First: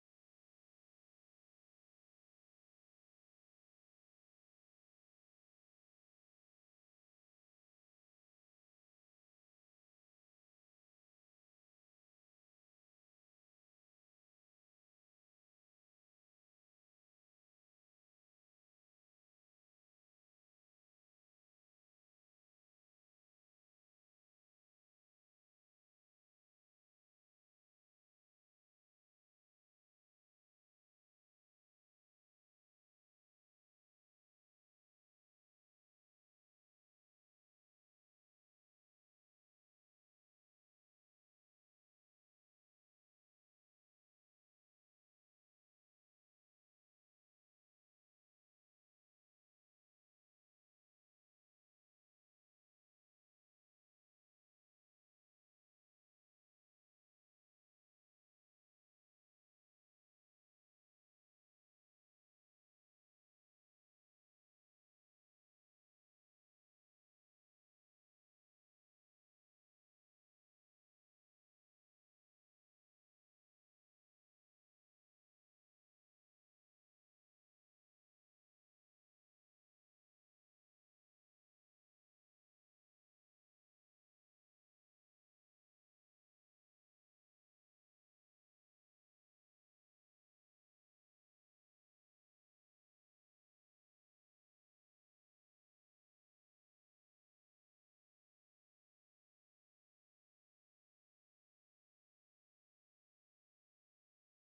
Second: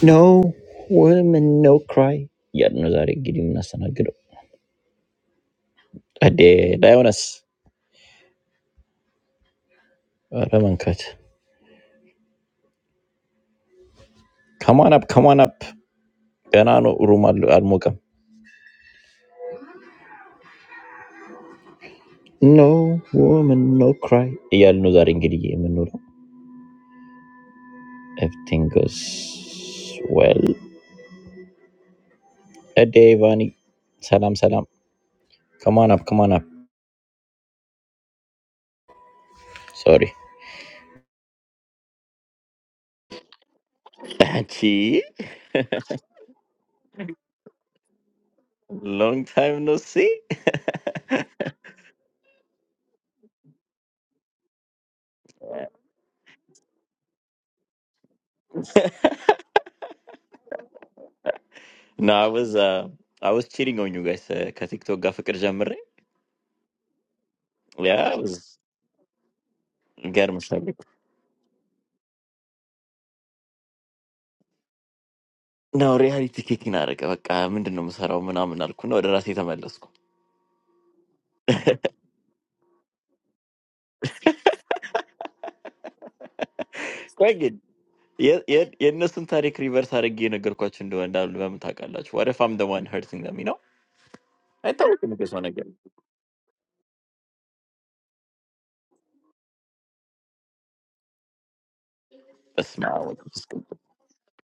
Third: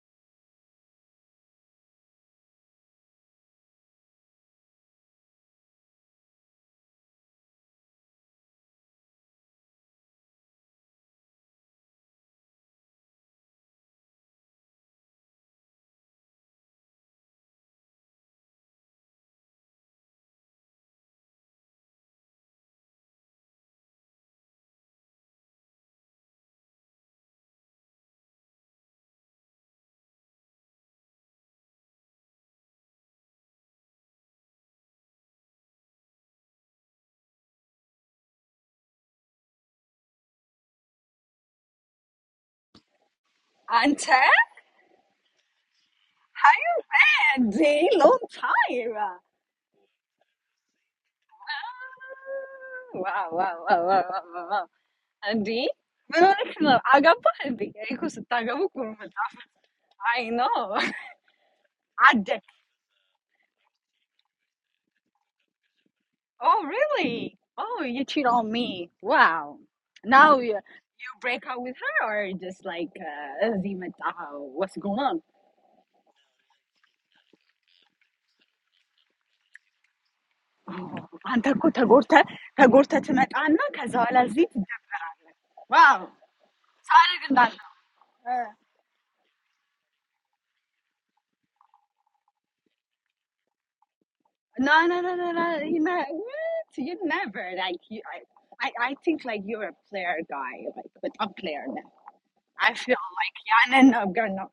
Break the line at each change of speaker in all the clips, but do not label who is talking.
No woman, no cry. Yeah, no darling, give me nothing. Good old Ade, Diana, Roman, cut. Come on up, come on up. I know you're mad at my face. No woman, no cry. Yeah, no darling, give me nothing. Everything goes well. Ade Ivani, salam salam. Come on up, come on up. Sorry.
Ante,
Hi,
how you been? D, long time. Ah,
long time no see.
Wow, wow, wow, wow, wow, wow. wow. Andy, من وراك شنو؟ عقبالي. يكون ست عقبكم متعفن. I know.
No, I
عدت.
was, uh, I was cheering on you guys. I think to go for the job.
Oh, really? Oh, you
Yeah, I
cheat on
was.
me. Wow. Now
Germs.
you, you break up with her or just like uh, እዚህ መጣ? what's going on?
No reality kicking in, I reckon. But I'm into number seven, and I'm not going to order a seat on my lunch.
Oh, አንተ እኮ ተጎድተህ ተጎድተህ ትመጣና ከዛ በኋላ እዚህ ትደበራለህ። Wow. ሳደግ
Quite good.
እንዳልከው።
Yeah, yeah, yeah. No such a river, such a gene. If you're watching this, what if I'm the one hurting them? You know? I thought
No, no,
you
no,
were
no,
going to
no.
get.
You know what? You never like you. I, I, I think like you're a player guy, like but I'm player now. I
That's my
feel
problem.
like yeah, no, no, gonna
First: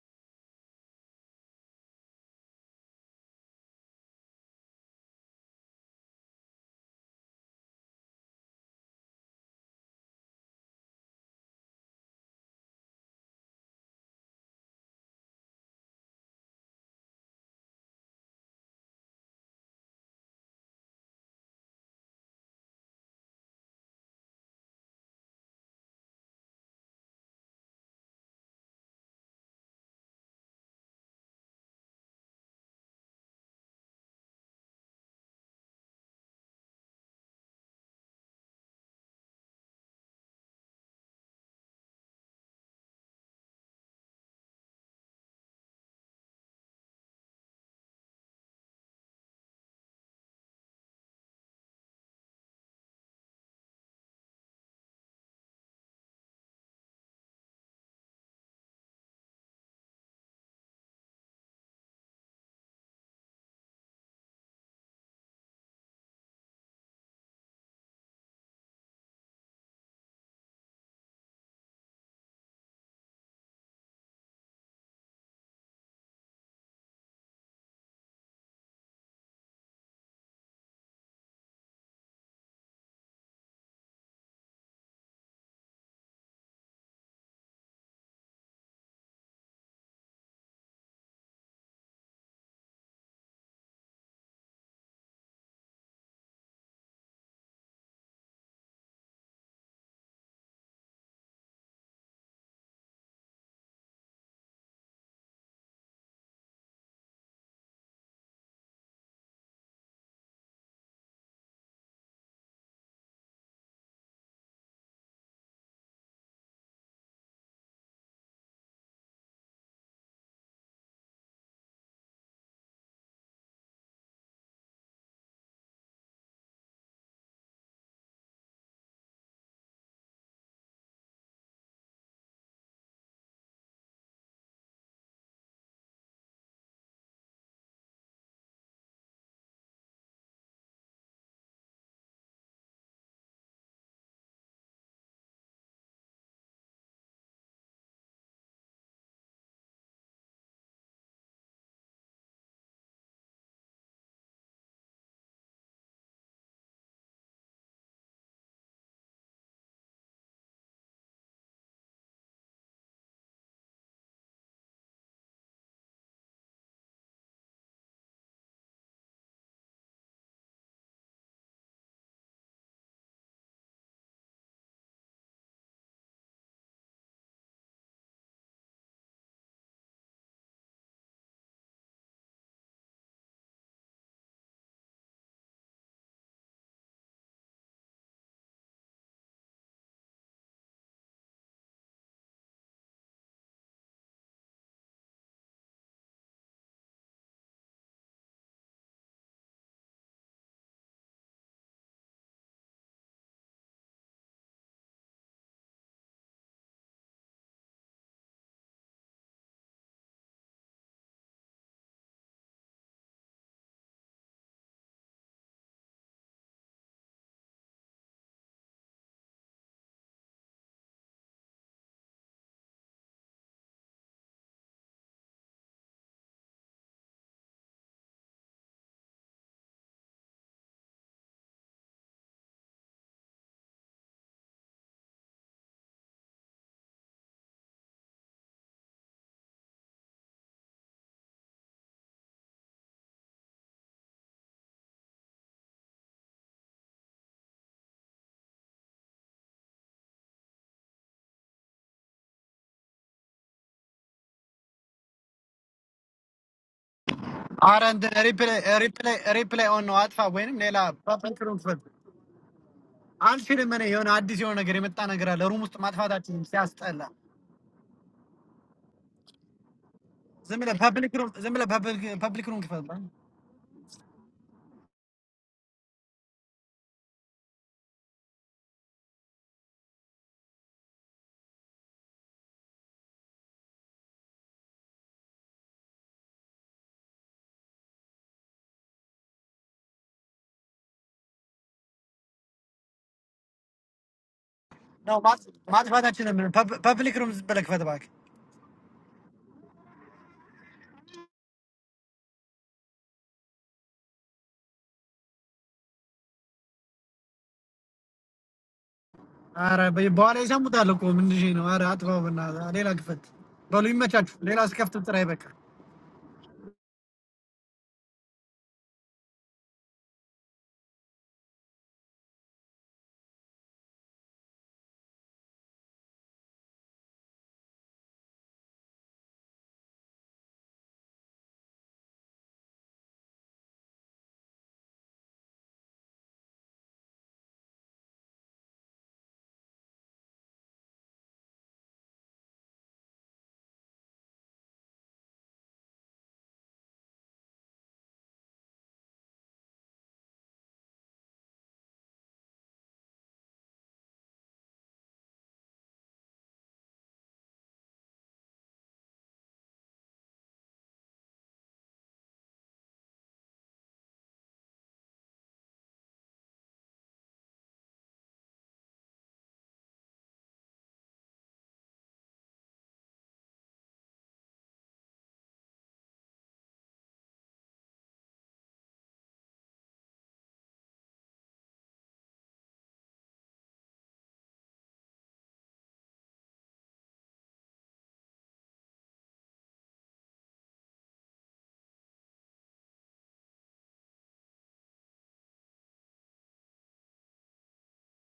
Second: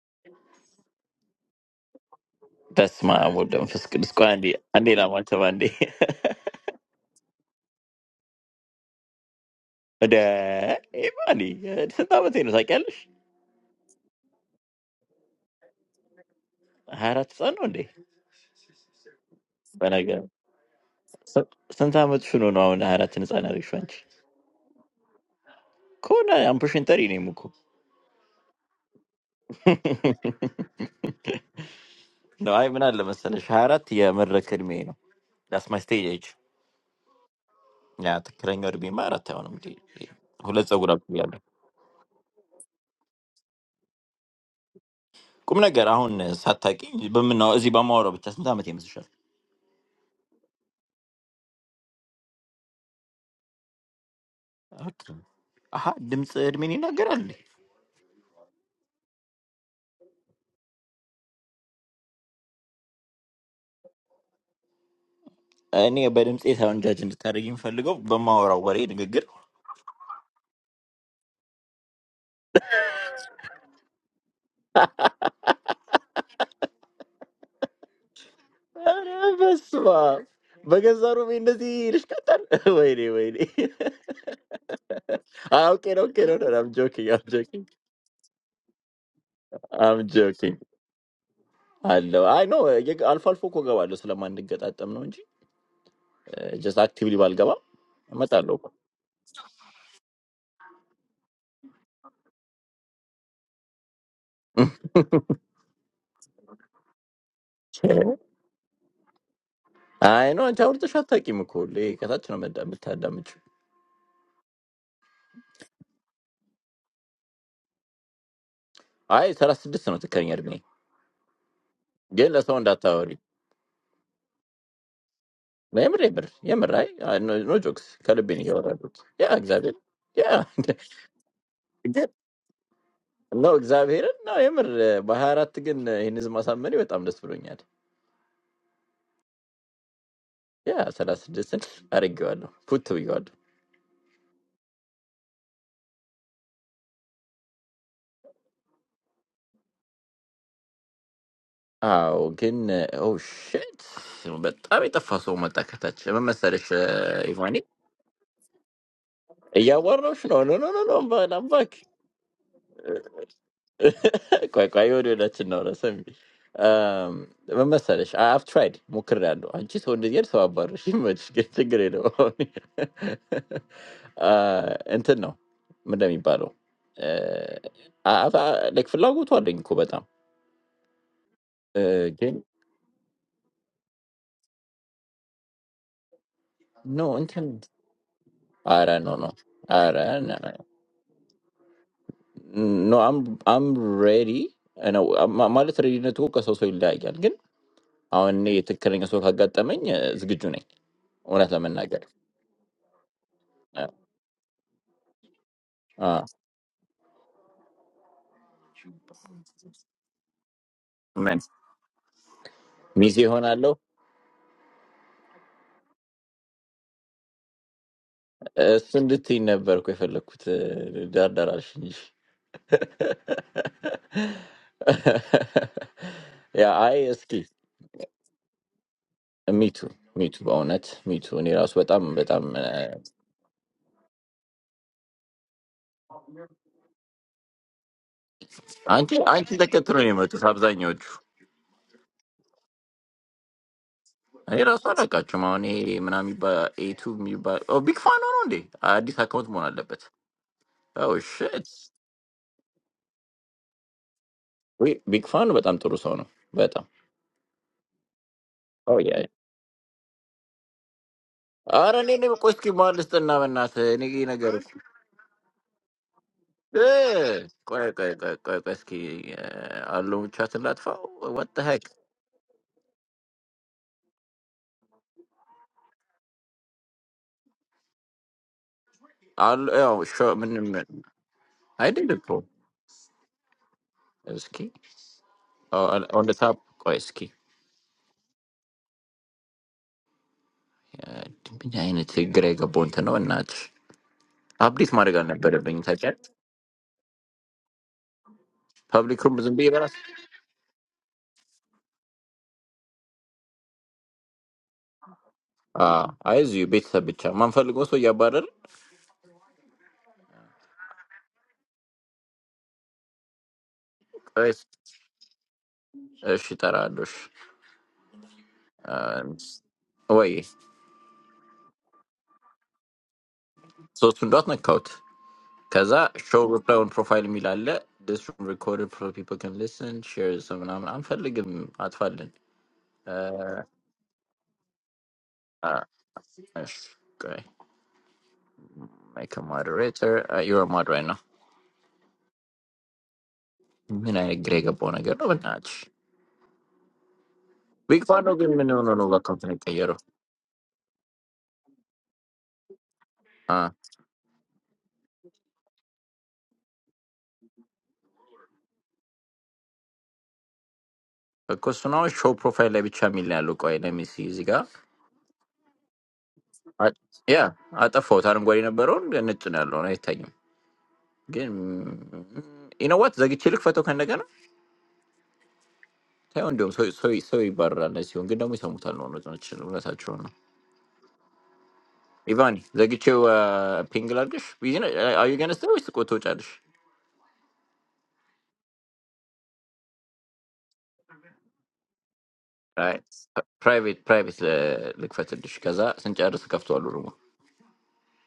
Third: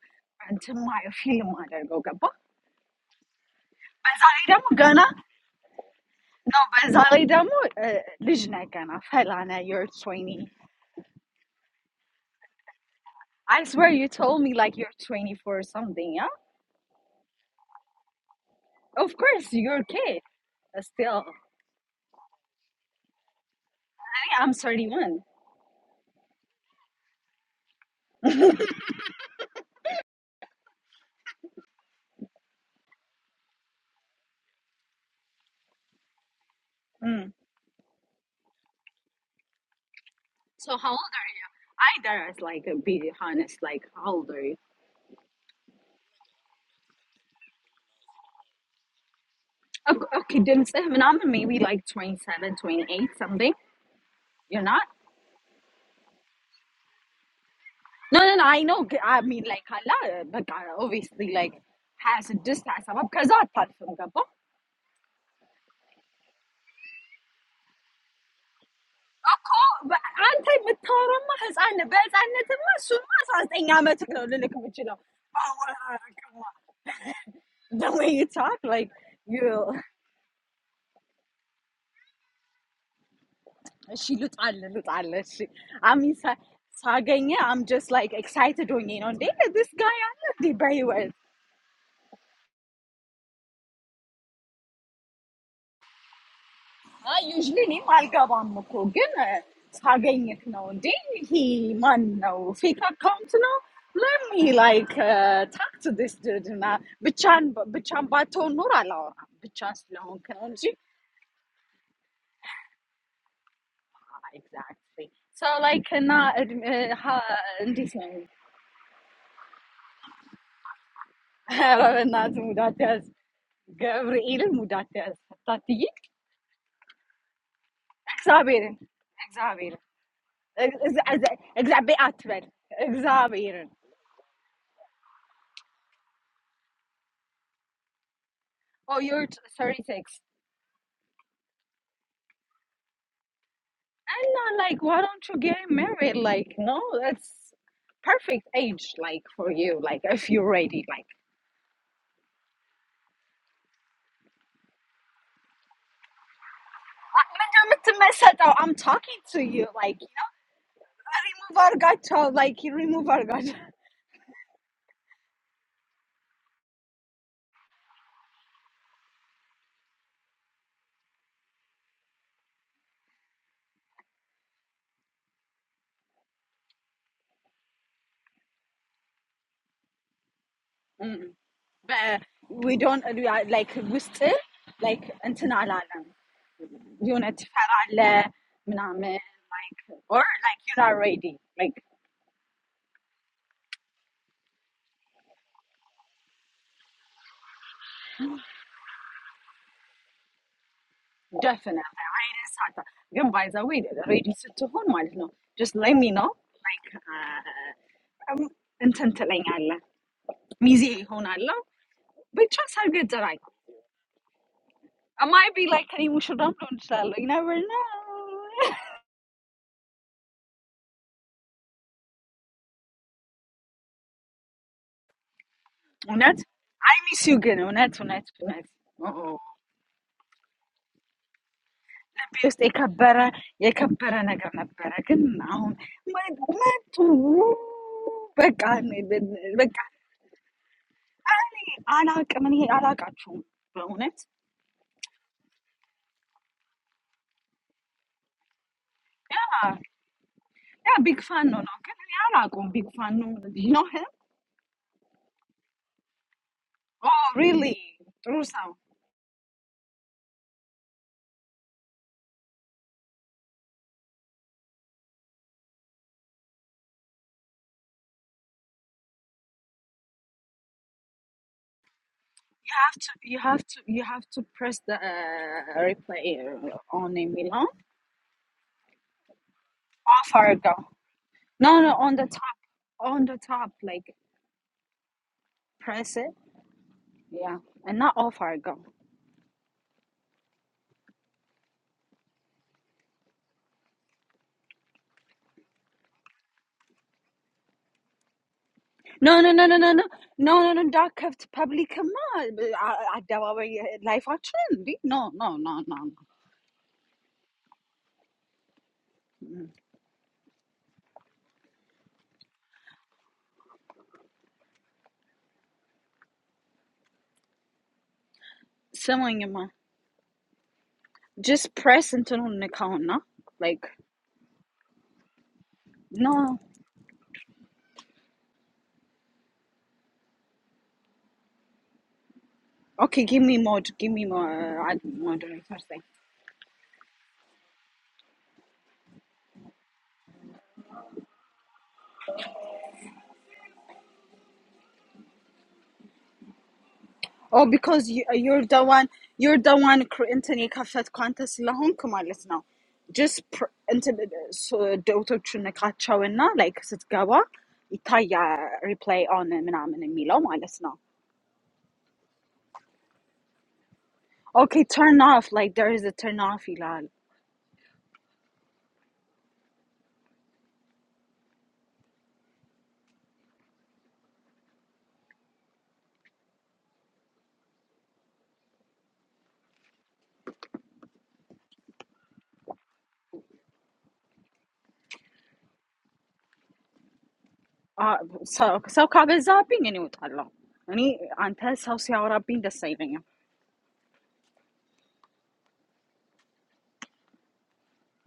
until my feel mother go gaba.
That's my problem. That's quite
بزاری
handy.
دمو
Handy,
gonna
I'm not so handy.
no بزاری دمو ليش gonna فلانا you're
But
20.
if I'm handy, it's a damn thing. So I can lose.
I swear you told me like you're 24 or something, yeah?
Haratson, one day,
Of course you're a
but like,
kid. But still,
so sometimes you know, I'm not a harat, and I'm not going to lose.
I think I'm 31.
What? I'm pushing the ring, Muku. No, I mean, like, for example, Shaharat is a murderer. That's my stage. age.
Mm.
Yeah, that guy is a murderer. That's what I'm saying. Who let you
So how
go up
old
there?
are you? I dare like be honest, like how old are you?
Come on, girl. How many times have you been with a man? I don't
Okay, okay, ድምፅህ ምናምን maybe like 27, 28, something.
know.
You're not?
Ah, how many times have you been with a girl?
No, no, no, I know. g- I mean like አላ but obviously like 26, 27 ከዛ አታልፍም ገባ?
I never been with a girl. I'm
እኮ በ- አንተ የምታወራማ ህፃን ነህ። በህፃንነትማ እሱማ 19 ዓመት ነው ልልክ የምችለው። አወራረቅማ. The The way you talk like you she እሺ ልጣል at እሺ I mean ሳ-
joking. I'm
ሳገኘህ I'm
joking.
just like excited ሆኜ ነው እንዴ this guy
I'm
I'm አለ
joking.
እንዴ
I know. I know. If Al Falfo comes out, Salamandar will be the one. Just active
I
little guy,
usually need my
but
camera
I
and
know.
my phone. It's hard getting enough daylight. Man, no. If I can't no, let me like uh, talk to this dude. No. Bichan, bichan, bato nurallah. Bichan slow,
I know.
can you?
That's why I'm not going to open it. Because I'm not going to damage it.
Exactly. So like, na ndis no. Ha, this one.
I'm a citizen of the country.
I don't
I'm a
know
son
the
of
date.
the country.
Gabriel, the date. That's it.
I'm right. I'm right. No jokes. I'm not going to do
Examirin.
that. Yeah, exactly.
Examirin.
Yeah.
Examiratirin.
No
Examirin.
exaggeration. No. I'm a Baharatian. He's a Muslim. I'm not going to do that.
Oh, you're sorry, thanks.
Yeah, I'm a citizen. Very good. Good to be good.
And not like, why don't you get married? Like, no, that's perfect age, like for you, like if you're ready, like.
Oh, good. Oh shit. So bad. Have you ever faced a woman like that? What's your issue, Ivan?
I'm oh, I'm talking to you,
I
like you
want
know,
to know. No, no, no, no. But I'm back.
remove our gacha, like you remove our gacha.
Quite, quite ordinary to know. I'm like, um, what's your issue? I've tried. Mucran. I just wanted to talk about it. I'm not scared of it. Ah, I don't know. Maybe I don't. Ah, I, I, I, I just want to talk about COVID. Ah,
But
good.
we don't we like we still like until alarm.
No,
You
I
know,
don't. Ah, no,
like
no. Ah,
or
no, no.
like you're not ready, like
No, I'm I'm ready. I know. Ma, ma let's ready. Let's talk about something like that. Again, or any particular thing. So, how about the men? Is good enough.
definitely.
Onet,
I didn't know. But by the way, ready to hold, ማለት ነው. Just let me know. Like. uh, I'm intenting on it. Miss you, on
men.
it. But trust her good
Mizi
tonight.
hona lo.
I might be like any Muslim don't tell you. You never know.
Sunday, ne, berkuferlo, kut dar darashini.
On it.
Yeah,
I
I
miss
ask
you,
it.
girl. On it. On it. On it. Oh, let
Me too, me too. Onet, me too. Unira sweatam, but
me
am.
just take a break. Take a break. And I'm gonna break. And now, man. Man, to be gone.
Anti, anti da
Be gone.
ketroima. To sabzain yuchu.
I'm not. I'm not. I'm not going. On it.
I just saw that, just now. He, my name is by A2M, by oh big fan on on there. I did account with him a
Yeah.
little bit.
I'm a
Oh
big fan of him.
shit!
I'm not going big fan of him. You know him?
We big fan, but I'm too slow now. Wait,
Oh, really?
Aar end
True
reply
story.
oh
reply
yeah.
reply on adfa win lela public room fight.
Are you any questions about this? No, no,
Ans here I
no.
mean you on
You're gonna
adisi
get
on
it.
a game itta on a girl. The room must match with that team. Yes, lela.
Hey, come on, come on, come on,
Zemila
come
public room.
on. What the
Zemila
heck?
public public room fight.
have to you have to you have to press the uh, replay uh, on in Milan
All yeah, show
or go.
me.
No,
I
no,
did
on
it
the
too.
top, on the top, like
What the heck? Oh, on
press
on the
it.
top, what the heck?
Yeah, and not off our go.
I'm gonna see Grega Ponte now. What? Are you this morning
No
gonna be
match
able to bring
match
the
with
chair?
that team. Zemila public room is better fight with you.
No, no, no, no, no, no, no, no, no. Dark kept public command. I I don't know life action. No, no, no, no, no.
Aar, by the way, isamuda local community. Aar adfa banana lela fight. Follow him match. Leila is kept to try back.
Someone you ma- just press into the account, no? Like no. Okay, give me more. Give me more. Uh, I don't know. First thing. Oh, because you, you're the one. You're the one. Anthony can't contest. Lahon kumalis na. Just until the auto tune kachawena. Like set gawa. Itaya replay on. Menang menemilom alis na. Okay, turn off. Like there is a turn off.
I
Ilal.
yeah, I thought I'm going to Baron and it's an alone. I tell you. You know what? The Gichilic photo can again? Tell so sorry, sorry, Barra, unless you get on with some talon or something. That's a churn. Ivan, the Gichu uh, Pingladish? We- you know, uh, Are you going to stay with Koto Chadish?
Ah, sa sa kaibet zapping ni utal lo. Ani anther sa usyara pindestay
Right.
nyo.
P- Private, private, uh, like Fatadish Kaza, Saint Jaros Kafto Rumo.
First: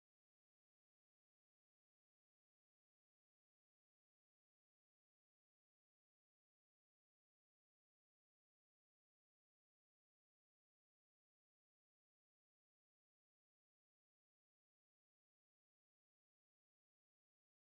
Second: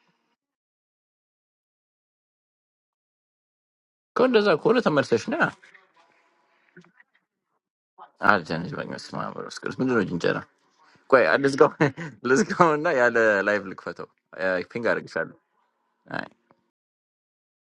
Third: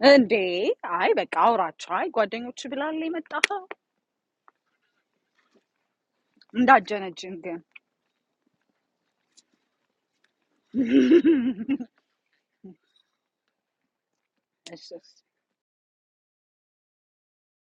Eh day ay ba kaurot chai guadingo chivilali metaho.
God does a quarter of Mercedes.
Ndagjan ng jingle.
I'll change my smile. Quite, let's go. Let's go. No, I had a live look photo. I think
Yes.
I